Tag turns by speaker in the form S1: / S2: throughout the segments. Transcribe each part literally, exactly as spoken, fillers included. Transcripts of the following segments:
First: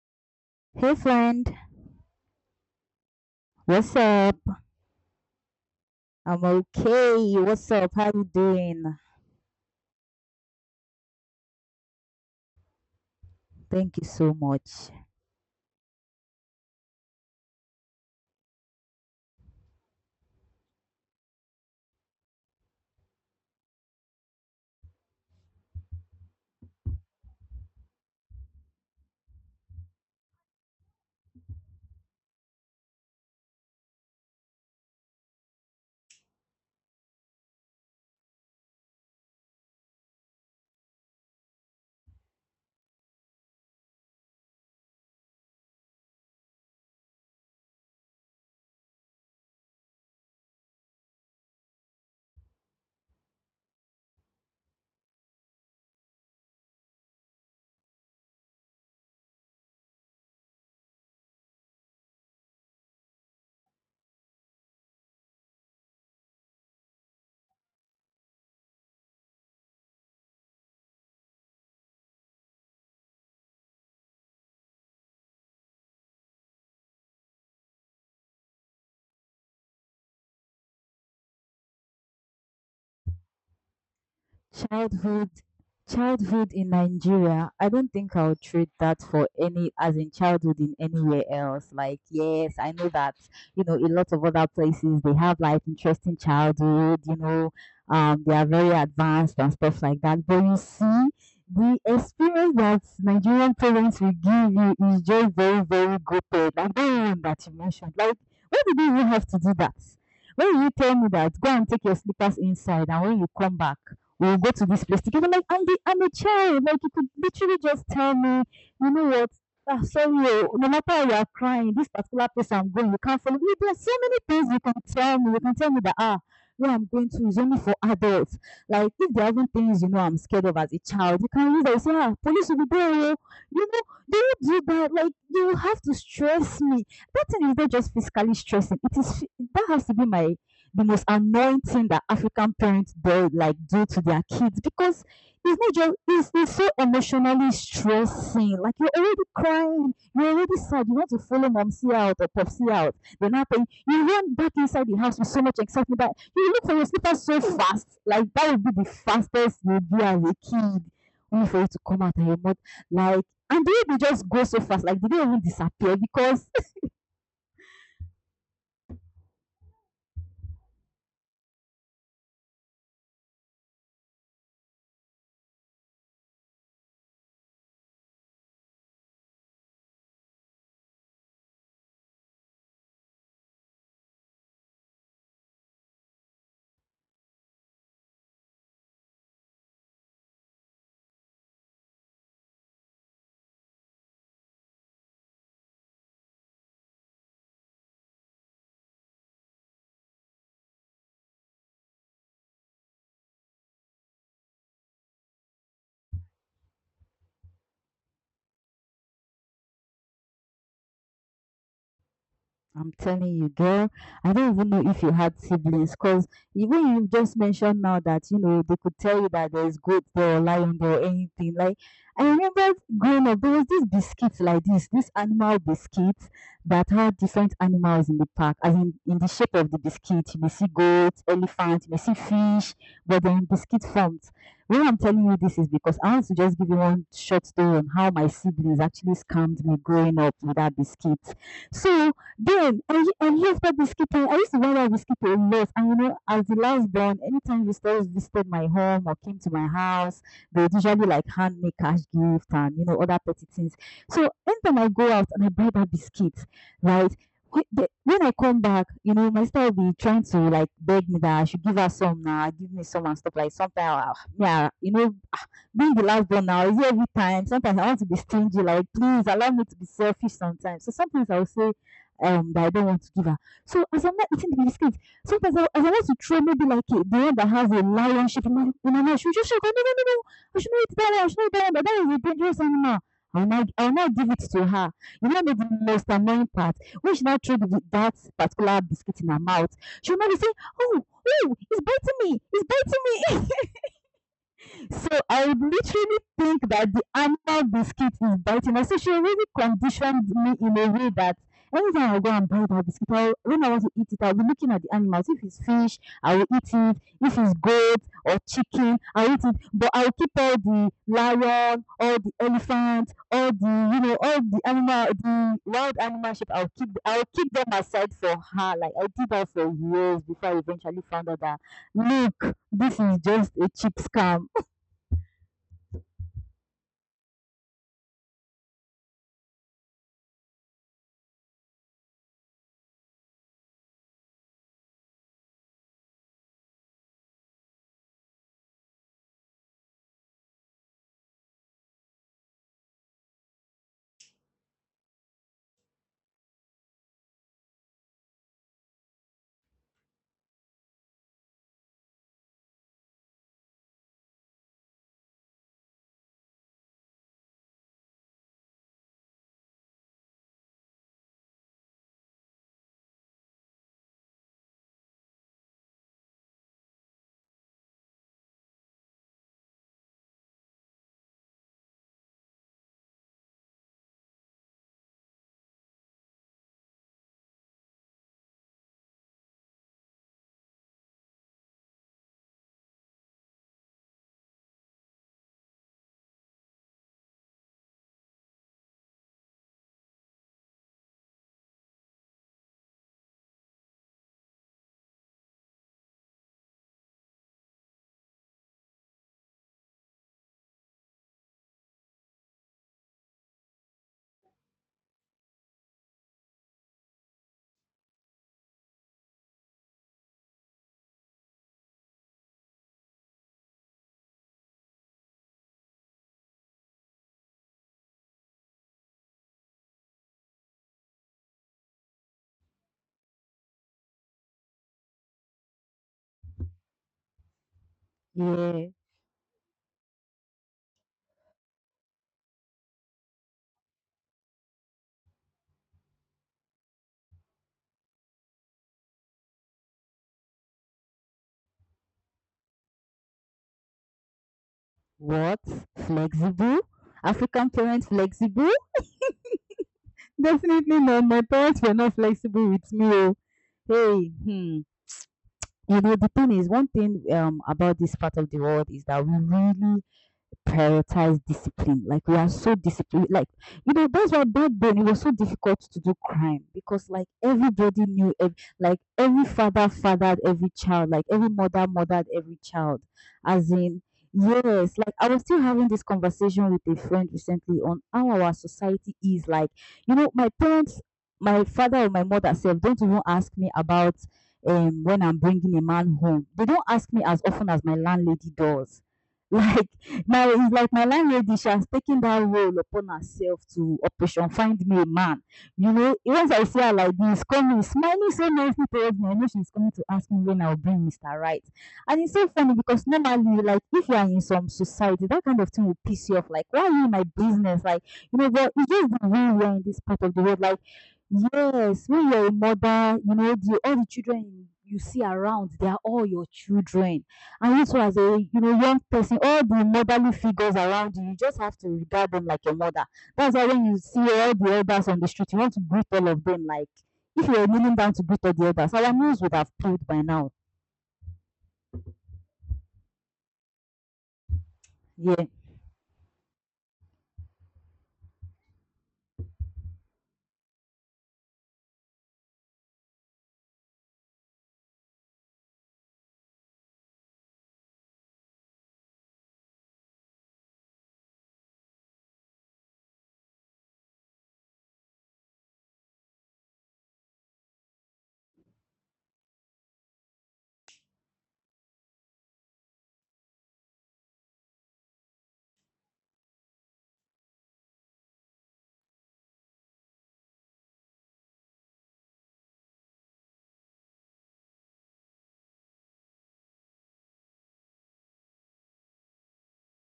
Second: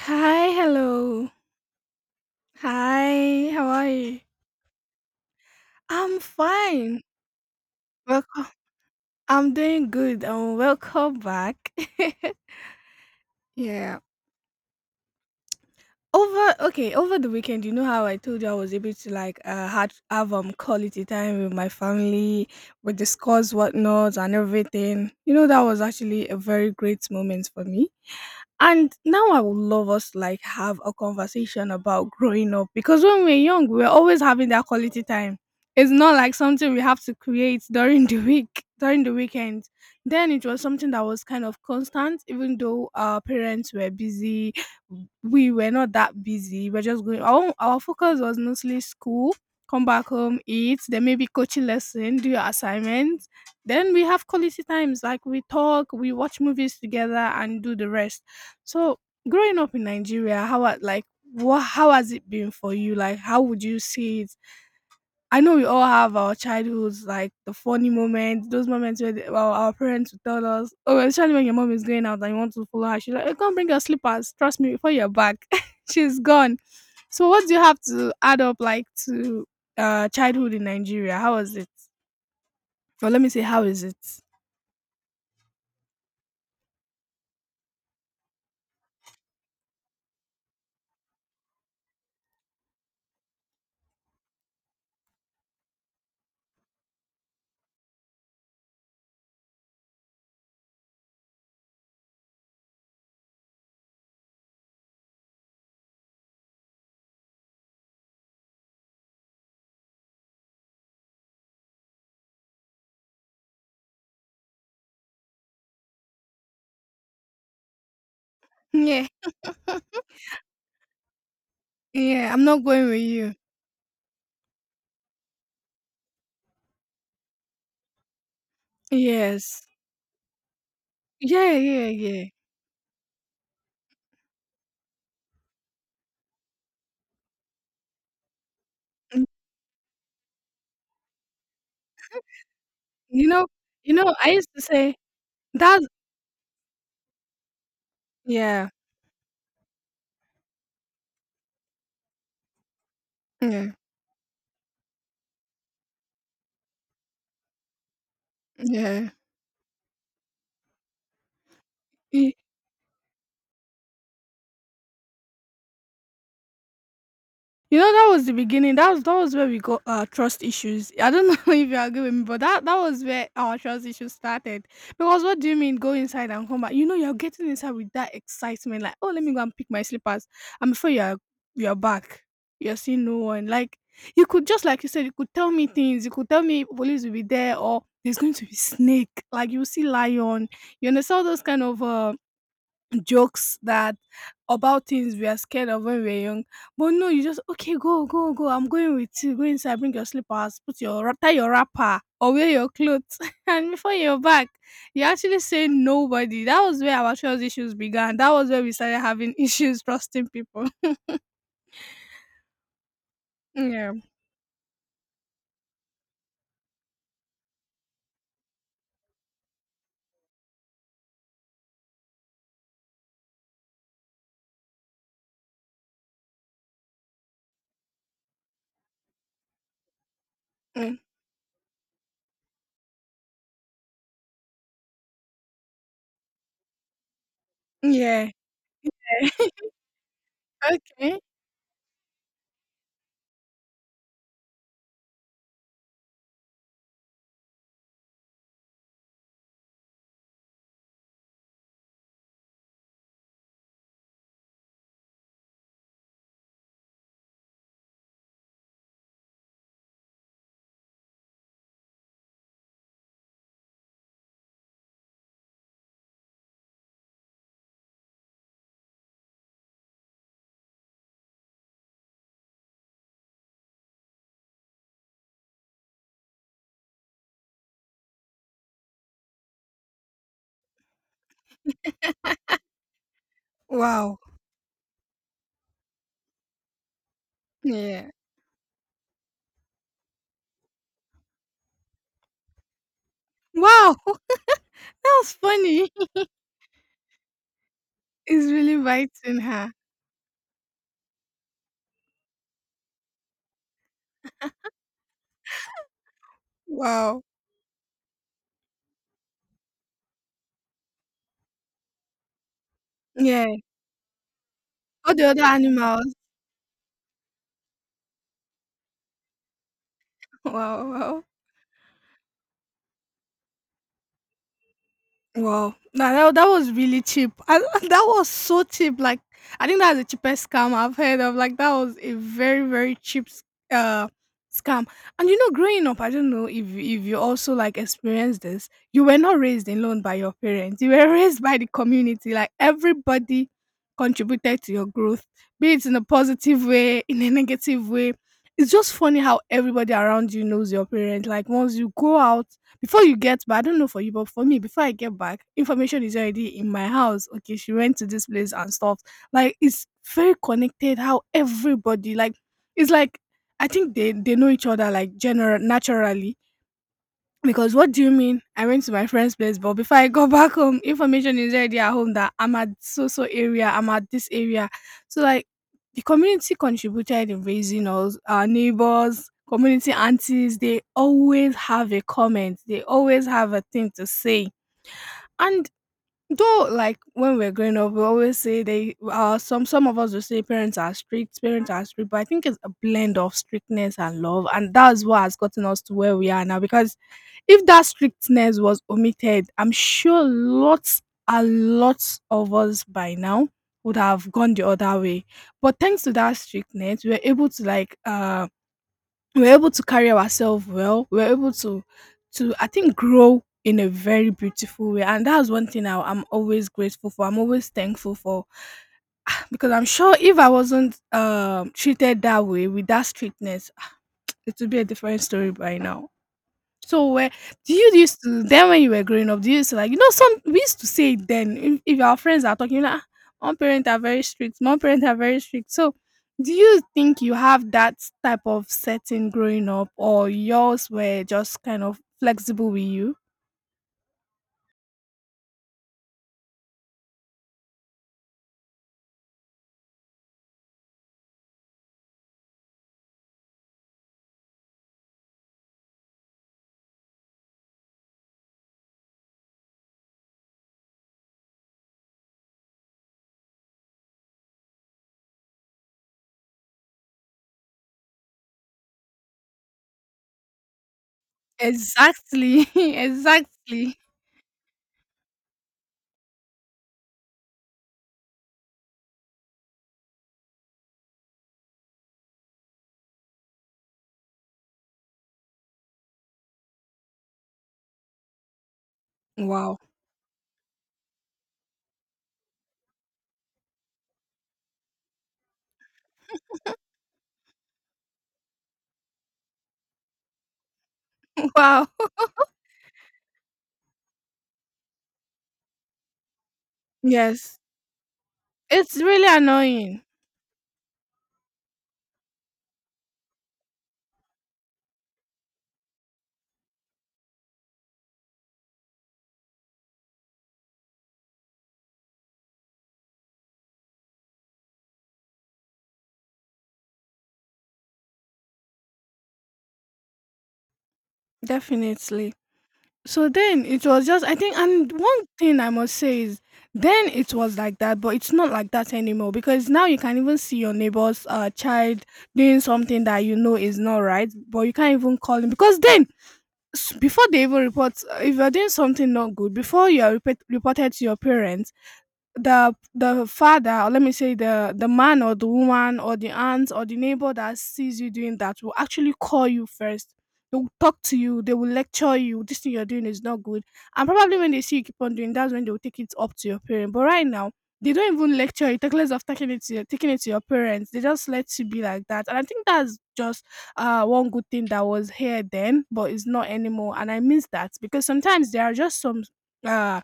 S1: Hi,
S2: Hey
S1: hello.
S2: friend,
S1: Hi, how are
S2: what's
S1: you?
S2: up?
S1: I'm
S2: I'm
S1: fine.
S2: okay. What's up? How you
S1: Welcome.
S2: doing?
S1: I'm doing good. Um, welcome back.
S2: Thank
S1: yeah.
S2: you so much.
S1: Over okay, over the weekend, you know how I told you I was able to like uh had, have um quality time with my family, we discuss whatnot and everything. You know that was actually a very great moment for me. And now I would love us to like have a conversation about growing up because when we're young, we're always having that quality time. It's not like something we have to create during the week, during the weekend. Then it was something that was kind of constant, even though our parents were busy, we were not that busy. We're just going. Our own- our focus was mostly school. Come back home, eat. Then maybe coaching lesson, do your assignments. Then we have quality times like we talk, we watch movies together, and do the rest. So growing up in Nigeria, how are- like what how has it been for you? Like how would you see it? I know we all have our childhoods, like the funny moments, those moments where the, our, our parents would tell us, oh, especially when your mom is going out and you want to follow her, she's like, "Eh, come bring your slippers. Trust me, before you're back, she's gone." So, what do you have to add up, like, to uh, childhood in Nigeria? How was it? Or let me say, how is it?
S2: Childhood childhood in Nigeria, I don't think I would trade that for any, as in childhood in anywhere else. Like, yes, I know that, you know, a lot of other places they have like interesting childhood, you know, um, they are very advanced and stuff like that. But you see, the experience that Nigerian parents will give you is just very, very good. Like the one that you mentioned. Like, why did you even have to do that? When you tell me that, go and take your slippers inside, and when you come back, we will go to this place together. Like, I'm, the, I'm a child. Like, you could literally just tell me, you know
S1: Yeah,
S2: what? Ah, sorry, oh, no matter you are crying, this particular
S1: yeah, I'm
S2: place
S1: not
S2: I'm
S1: going
S2: going, you
S1: with
S2: can't
S1: you.
S2: follow me. There are so many things you can tell me. You can tell me that, ah, where I'm going to is only for adults. Like, if there are even
S1: Yes.
S2: things you know I'm scared of as a child, you
S1: Yeah,
S2: can use that. You
S1: yeah,
S2: say, ah,
S1: yeah.
S2: police will be there. Oh. You know, they will do that. Like, you have to stress me. That thing is not just physically stressing. It
S1: Mm,
S2: is, that has to be my the most anointing that African parents
S1: you
S2: do,
S1: know,
S2: like do
S1: you
S2: to
S1: know,
S2: their
S1: I used to
S2: kids
S1: say
S2: because it's not
S1: that.
S2: just it's, it's so emotionally stressing.
S1: Yeah,
S2: Like you're already crying, you're already sad, you want to follow mom see out or pop see out. Then happen
S1: yeah,
S2: you run back inside the house with so much excitement that you look for your slippers so fast. Like that would be the
S1: yeah.
S2: fastest you'll be as a kid. Only for you to come out and
S1: Y-
S2: your mom like and the way just go so fast, like they don't even disappear because
S1: you know, that was the beginning. That was that was where we got our trust issues. I don't know if you agree with me, but that that was where our trust issues started. Because what do you mean go inside and come back? You know, you're getting inside with that excitement, like, oh, let me go and pick my slippers. And before you're you're back, you're seeing no one. Like you could just like you said, you could tell me things. You could tell me police will be there or there's going to be snake. Like you see lion. You understand all those kind of um jokes that about things we are scared of when we're young. But no, you just okay, go, go, go. I'm going with you. Go inside, bring your slippers, put your wrap- tie your wrapper or wear your clothes. And before you're back, you actually say nobody. That was where our trust issues began. That was where we started having issues trusting people.
S2: I'm telling you, girl,
S1: Yeah.
S2: I don't even know if you had siblings because even you just mentioned now that, you know, they could tell you that there's goat there or lion there or anything. Like, I remember growing up, there was this biscuit like this, this animal biscuit that had different animals in the park, as in, in the shape of the biscuit. You may see
S1: Mm.
S2: goat, elephant, you may see fish, but they're in biscuit forms. Why I'm telling you this is because I want to just give you one short story on how my
S1: Yeah.
S2: siblings actually scammed me growing up with that
S1: Okay.
S2: biscuit. So then and, he- and here's what whiskey I used to wear that whiskey a lot. And you know, as the last born, anytime visitors visited my home or came to my house, they would usually like hand me cash gift and you know other petty things. So anytime I go out and I buy that biscuit, right? whe- the- When I come back, you know, my sister will be trying to like beg me that I should give her some now, give me some and stuff like something. Yeah, you know, being the last born now is every time, sometimes I want to be stingy, like please allow me to be selfish sometimes. So sometimes I will say um that I don't want to give her. So as I'm not eating the biscuit sometimes I, as I want to throw maybe like a, the one that has a lion shape in my, in my mouth, she'll just shout no no no no no. I should not eat that one, I should not eat that one, but that is a dangerous animal. I'll not, I'll not
S1: Wow.
S2: give it to her. You know, the most annoying part. When she now threw the,
S1: Yeah.
S2: that particular biscuit in her mouth, she'll now be saying, oh, oh, it's biting me, it's biting me.
S1: Wow. That
S2: So
S1: was
S2: I would
S1: funny.
S2: literally think that the animal biscuit is
S1: It's
S2: biting.
S1: really
S2: Like, so she already
S1: biting her.
S2: conditioned me in a way that anytime I go and buy that biscuit, I'll, when I want to eat it, I'll be looking at the animals. If it's fish, I will eat it.
S1: Wow.
S2: If it's goat or chicken, I'll eat it. But I'll keep all the lion, all the elephant,
S1: Yeah.
S2: all the you know, all the animal,
S1: All the other
S2: the wild
S1: animals.
S2: animal shape. I'll keep, I'll keep them aside for her. Like I did that for years before I
S1: Wow.
S2: eventually
S1: Wow.
S2: found out that look, this is just a cheap scam.
S1: Wow. Now that, that was really cheap. I, that was so cheap. Like I think that's the cheapest scam I've heard of. Like that was a very very cheap s- uh scam. And you know, growing up, I don't know if if you also like experienced this. You were not raised alone by your parents. You were raised by the community. Like everybody contributed to your growth, be it in a positive way, in a negative way. It's just funny how everybody around you knows your parents. Like once you go out before you get back, I don't know for you, but for me, before I get back, information is already in my house. Okay, she went to this place and stuff. Like it's very connected. How everybody like, it's like I think they they know each other like general naturally because what do you mean? I went to my friend's place, but before I got back home, information is already at home that I'm at so so area, I'm at this area. So like the community contributed in raising us, our neighbors, community aunties, they always have a comment, they always have a thing to say. And though like when we're growing up, we always say they uh some some of us will say parents are strict, parents are strict, but I think it's a blend of strictness and love, and that's what has gotten us to where we are now because if that strictness was omitted, I'm sure lots and lots of us by now would have gone the other way. But thanks to that strictness, we were able to like uh we were able to carry ourselves well. We were able to to I think grow in a very beautiful way. And that's one thing I, I'm always grateful for. I'm always thankful for because I'm sure if I wasn't um treated that way with that strictness, it would be a different story by now. So where do you used to then when
S2: Yeah.
S1: you were growing up, do you used to like you know some we used to say it then if, if our friends are talking like one parent are very strict, mom parent are very strict. So do you think you have that type of setting growing up or yours were just kind of flexible with you?
S2: What? Flexible? African parents flexible? Definitely not. My parents were not flexible with me. Oh. Hey, hmm. You know, the thing is, one thing um about this part of the world is that we really prioritize discipline. Like we are so disciplined. Like you know that's why back then it was so difficult to do crime because like everybody knew. Ev- like every father fathered every child. Like every mother mothered every
S1: Exactly.
S2: child. As
S1: Exactly.
S2: in yes. Like I was still having this conversation with a friend recently on how our society is. Like you know my parents. My father or my mother self don't even ask me about um when I'm bringing a man home. They don't ask me as often as my landlady does.
S1: Wow.
S2: Like my it's like my landlady, she has taken that role upon herself to operation find me a man. You know, once I see her like this, coming, smiling so nicely towards me, I know she's coming to ask me when I'll bring mister Right.
S1: Wow.
S2: And it's so funny because normally, like if you are in some society, that kind of thing will piss you off. Like, why are you in my
S1: Yes.
S2: business? Like, you know, but it's
S1: It's
S2: just
S1: really
S2: the way we are in this
S1: annoying.
S2: part of the world. Like, yes, when you're a mother, you know, the all the children you see around, they are all your children and you as a you know young person, all the motherly figures around you, you just have to regard them like your mother. That's why when you see all the elders on the street, you want to greet all of them like if you were kneeling down to greet all the elders, our nose would have peeled by now.
S1: Definitely. So then it was just I think and one
S2: Yeah,
S1: thing I must say is then it was like that, but it's not like that anymore because now you can even see your neighbor's uh, child doing something that you know is not right, but you can't even call him because then s- before they even report, uh, if you're doing something not good, before you are report, reported to your parents, the the father or let me say the the man or the woman or the aunt or the neighbor that sees you doing that will actually call you first. They will talk to you, they will lecture you, this thing you're doing is not good, and probably when they see you keep on doing, that's when they will take it up to your parent. But right now they don't even lecture you, take less of taking it to your, taking it to your parents. They just let you be like that. And I think that's just uh one good thing that was here then but it's not anymore and I miss that because sometimes there are just some uh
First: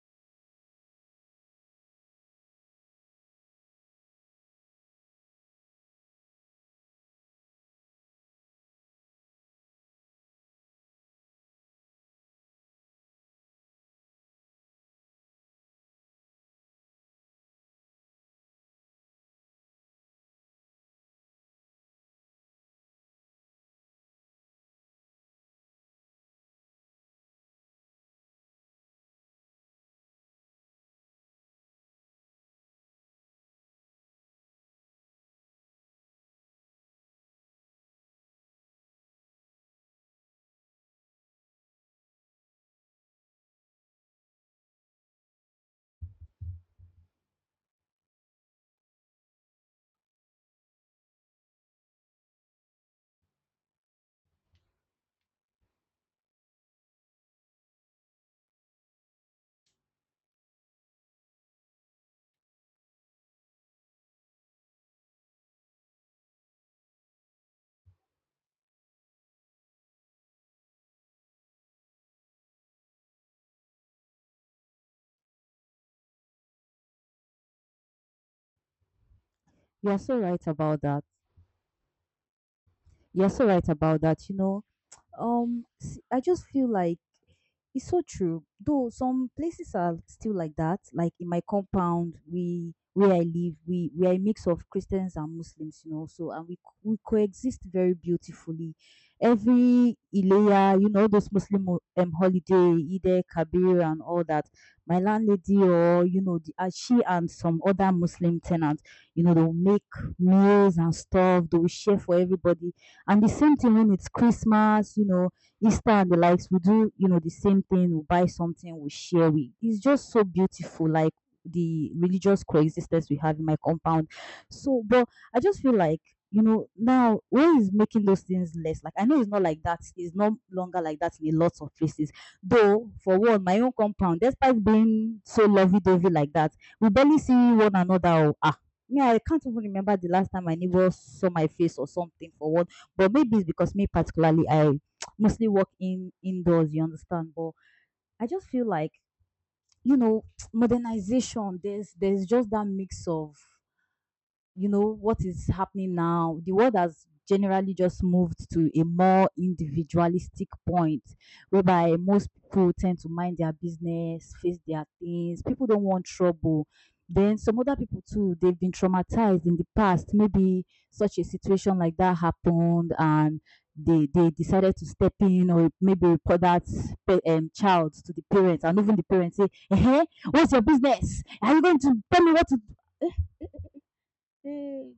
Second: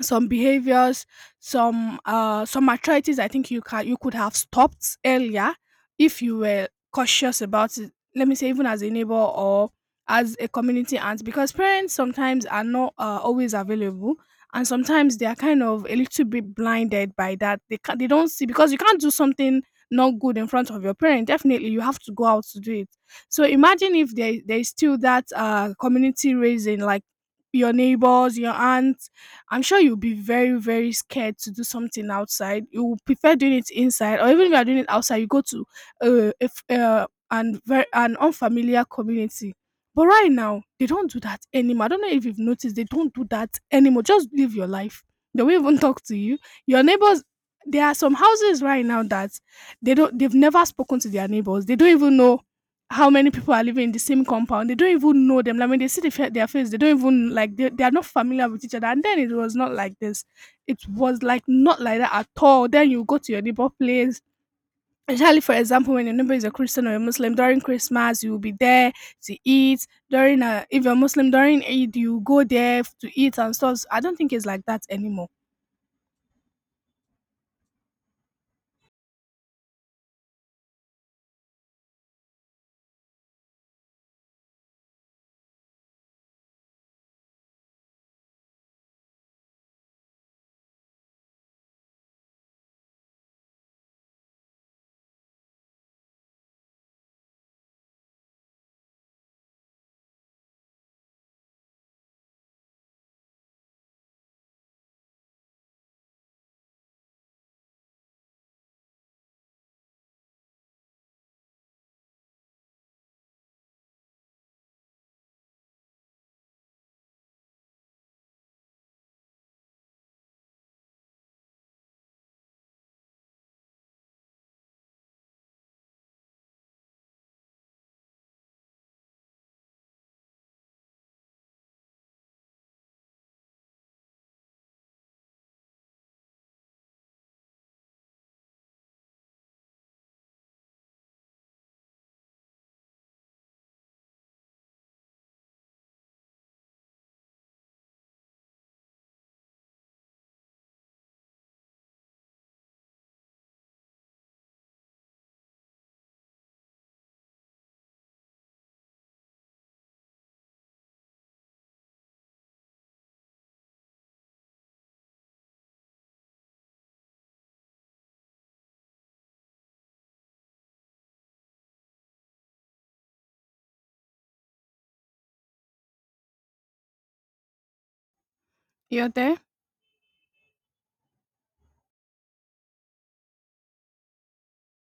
S1: some behaviors, some uh some arthritis I think you can you could have stopped earlier if you were cautious about it. Let me say even as a neighbor or as a community aunt, because parents sometimes are not uh, always available and sometimes they are kind of a little bit blinded by that, they can they don't see because you can't do something not good in front of your parent, definitely you have to go out to do it. So imagine if there, there is still that uh community raising like your neighbors, your aunt, I'm sure you'll be very, very scared to do something outside. You will prefer doing it inside, or even if you are doing it outside, you go to uh, if, uh, an, very, an unfamiliar community. But right now, they don't do that anymore. I don't know if you've noticed, they don't do that anymore. Just live your life. They won't even talk to you. Your neighbors, there are some houses right now that they don't they've never spoken to their neighbors. They don't even know how many people are living in the same compound. They don't even know them. Like when they see the fa- their face, they don't even like they, they are not familiar with each other. And then it was not like this. It was like not like that at all. Then you go to your neighbor place. Especially for example, when your neighbor is a Christian or a Muslim, during Christmas you will be there to eat. During uh, if you're Muslim during Eid, you go there to eat and stuff. I don't think it's like that anymore.
S2: you are so right about that. You are so right about that. You know, um, s- I just feel like it's so true. Though some places are still like that. Like in my compound, we where I live, we we are a mix of Christians and Muslims, you know. So and we co- we coexist very beautifully. Every Ileya, you know, those Muslim ho- um, holiday, Eid Kabir and all that. My landlady or you know, the, uh, she and some other Muslim tenants, you know, they'll make meals and stuff. They will share for everybody. And the same thing when it's Christmas, you know, Insta and the likes, we do, you know, the same thing, we buy something, we share. We, it's just so beautiful, like the religious coexistence we have in my compound. So, but I just feel like, you know, now where is making those things less? Like, I know it's not like that, it's no longer like that in a lot of places. Though, for one, my own compound, despite being so lovey dovey like that, we barely see one another. Oh, ah, me, I can't even remember the last time my neighbor saw my face or something for one. But maybe it's because me particularly, I mostly work in indoors, you understand? But I just feel like, you know, modernization, there's there's just that mix of you know what is happening now. The world has generally just moved to a more individualistic point, whereby most people tend to mind their business, face their things, people don't want trouble. Then some other people too, they've been traumatized in the past, maybe such a situation like that happened and they they decided to step in or maybe report that pa- um, child to the parents, and even the
S1: You're there?
S2: parents say, hey, what's your business? Are you going to tell me what to do?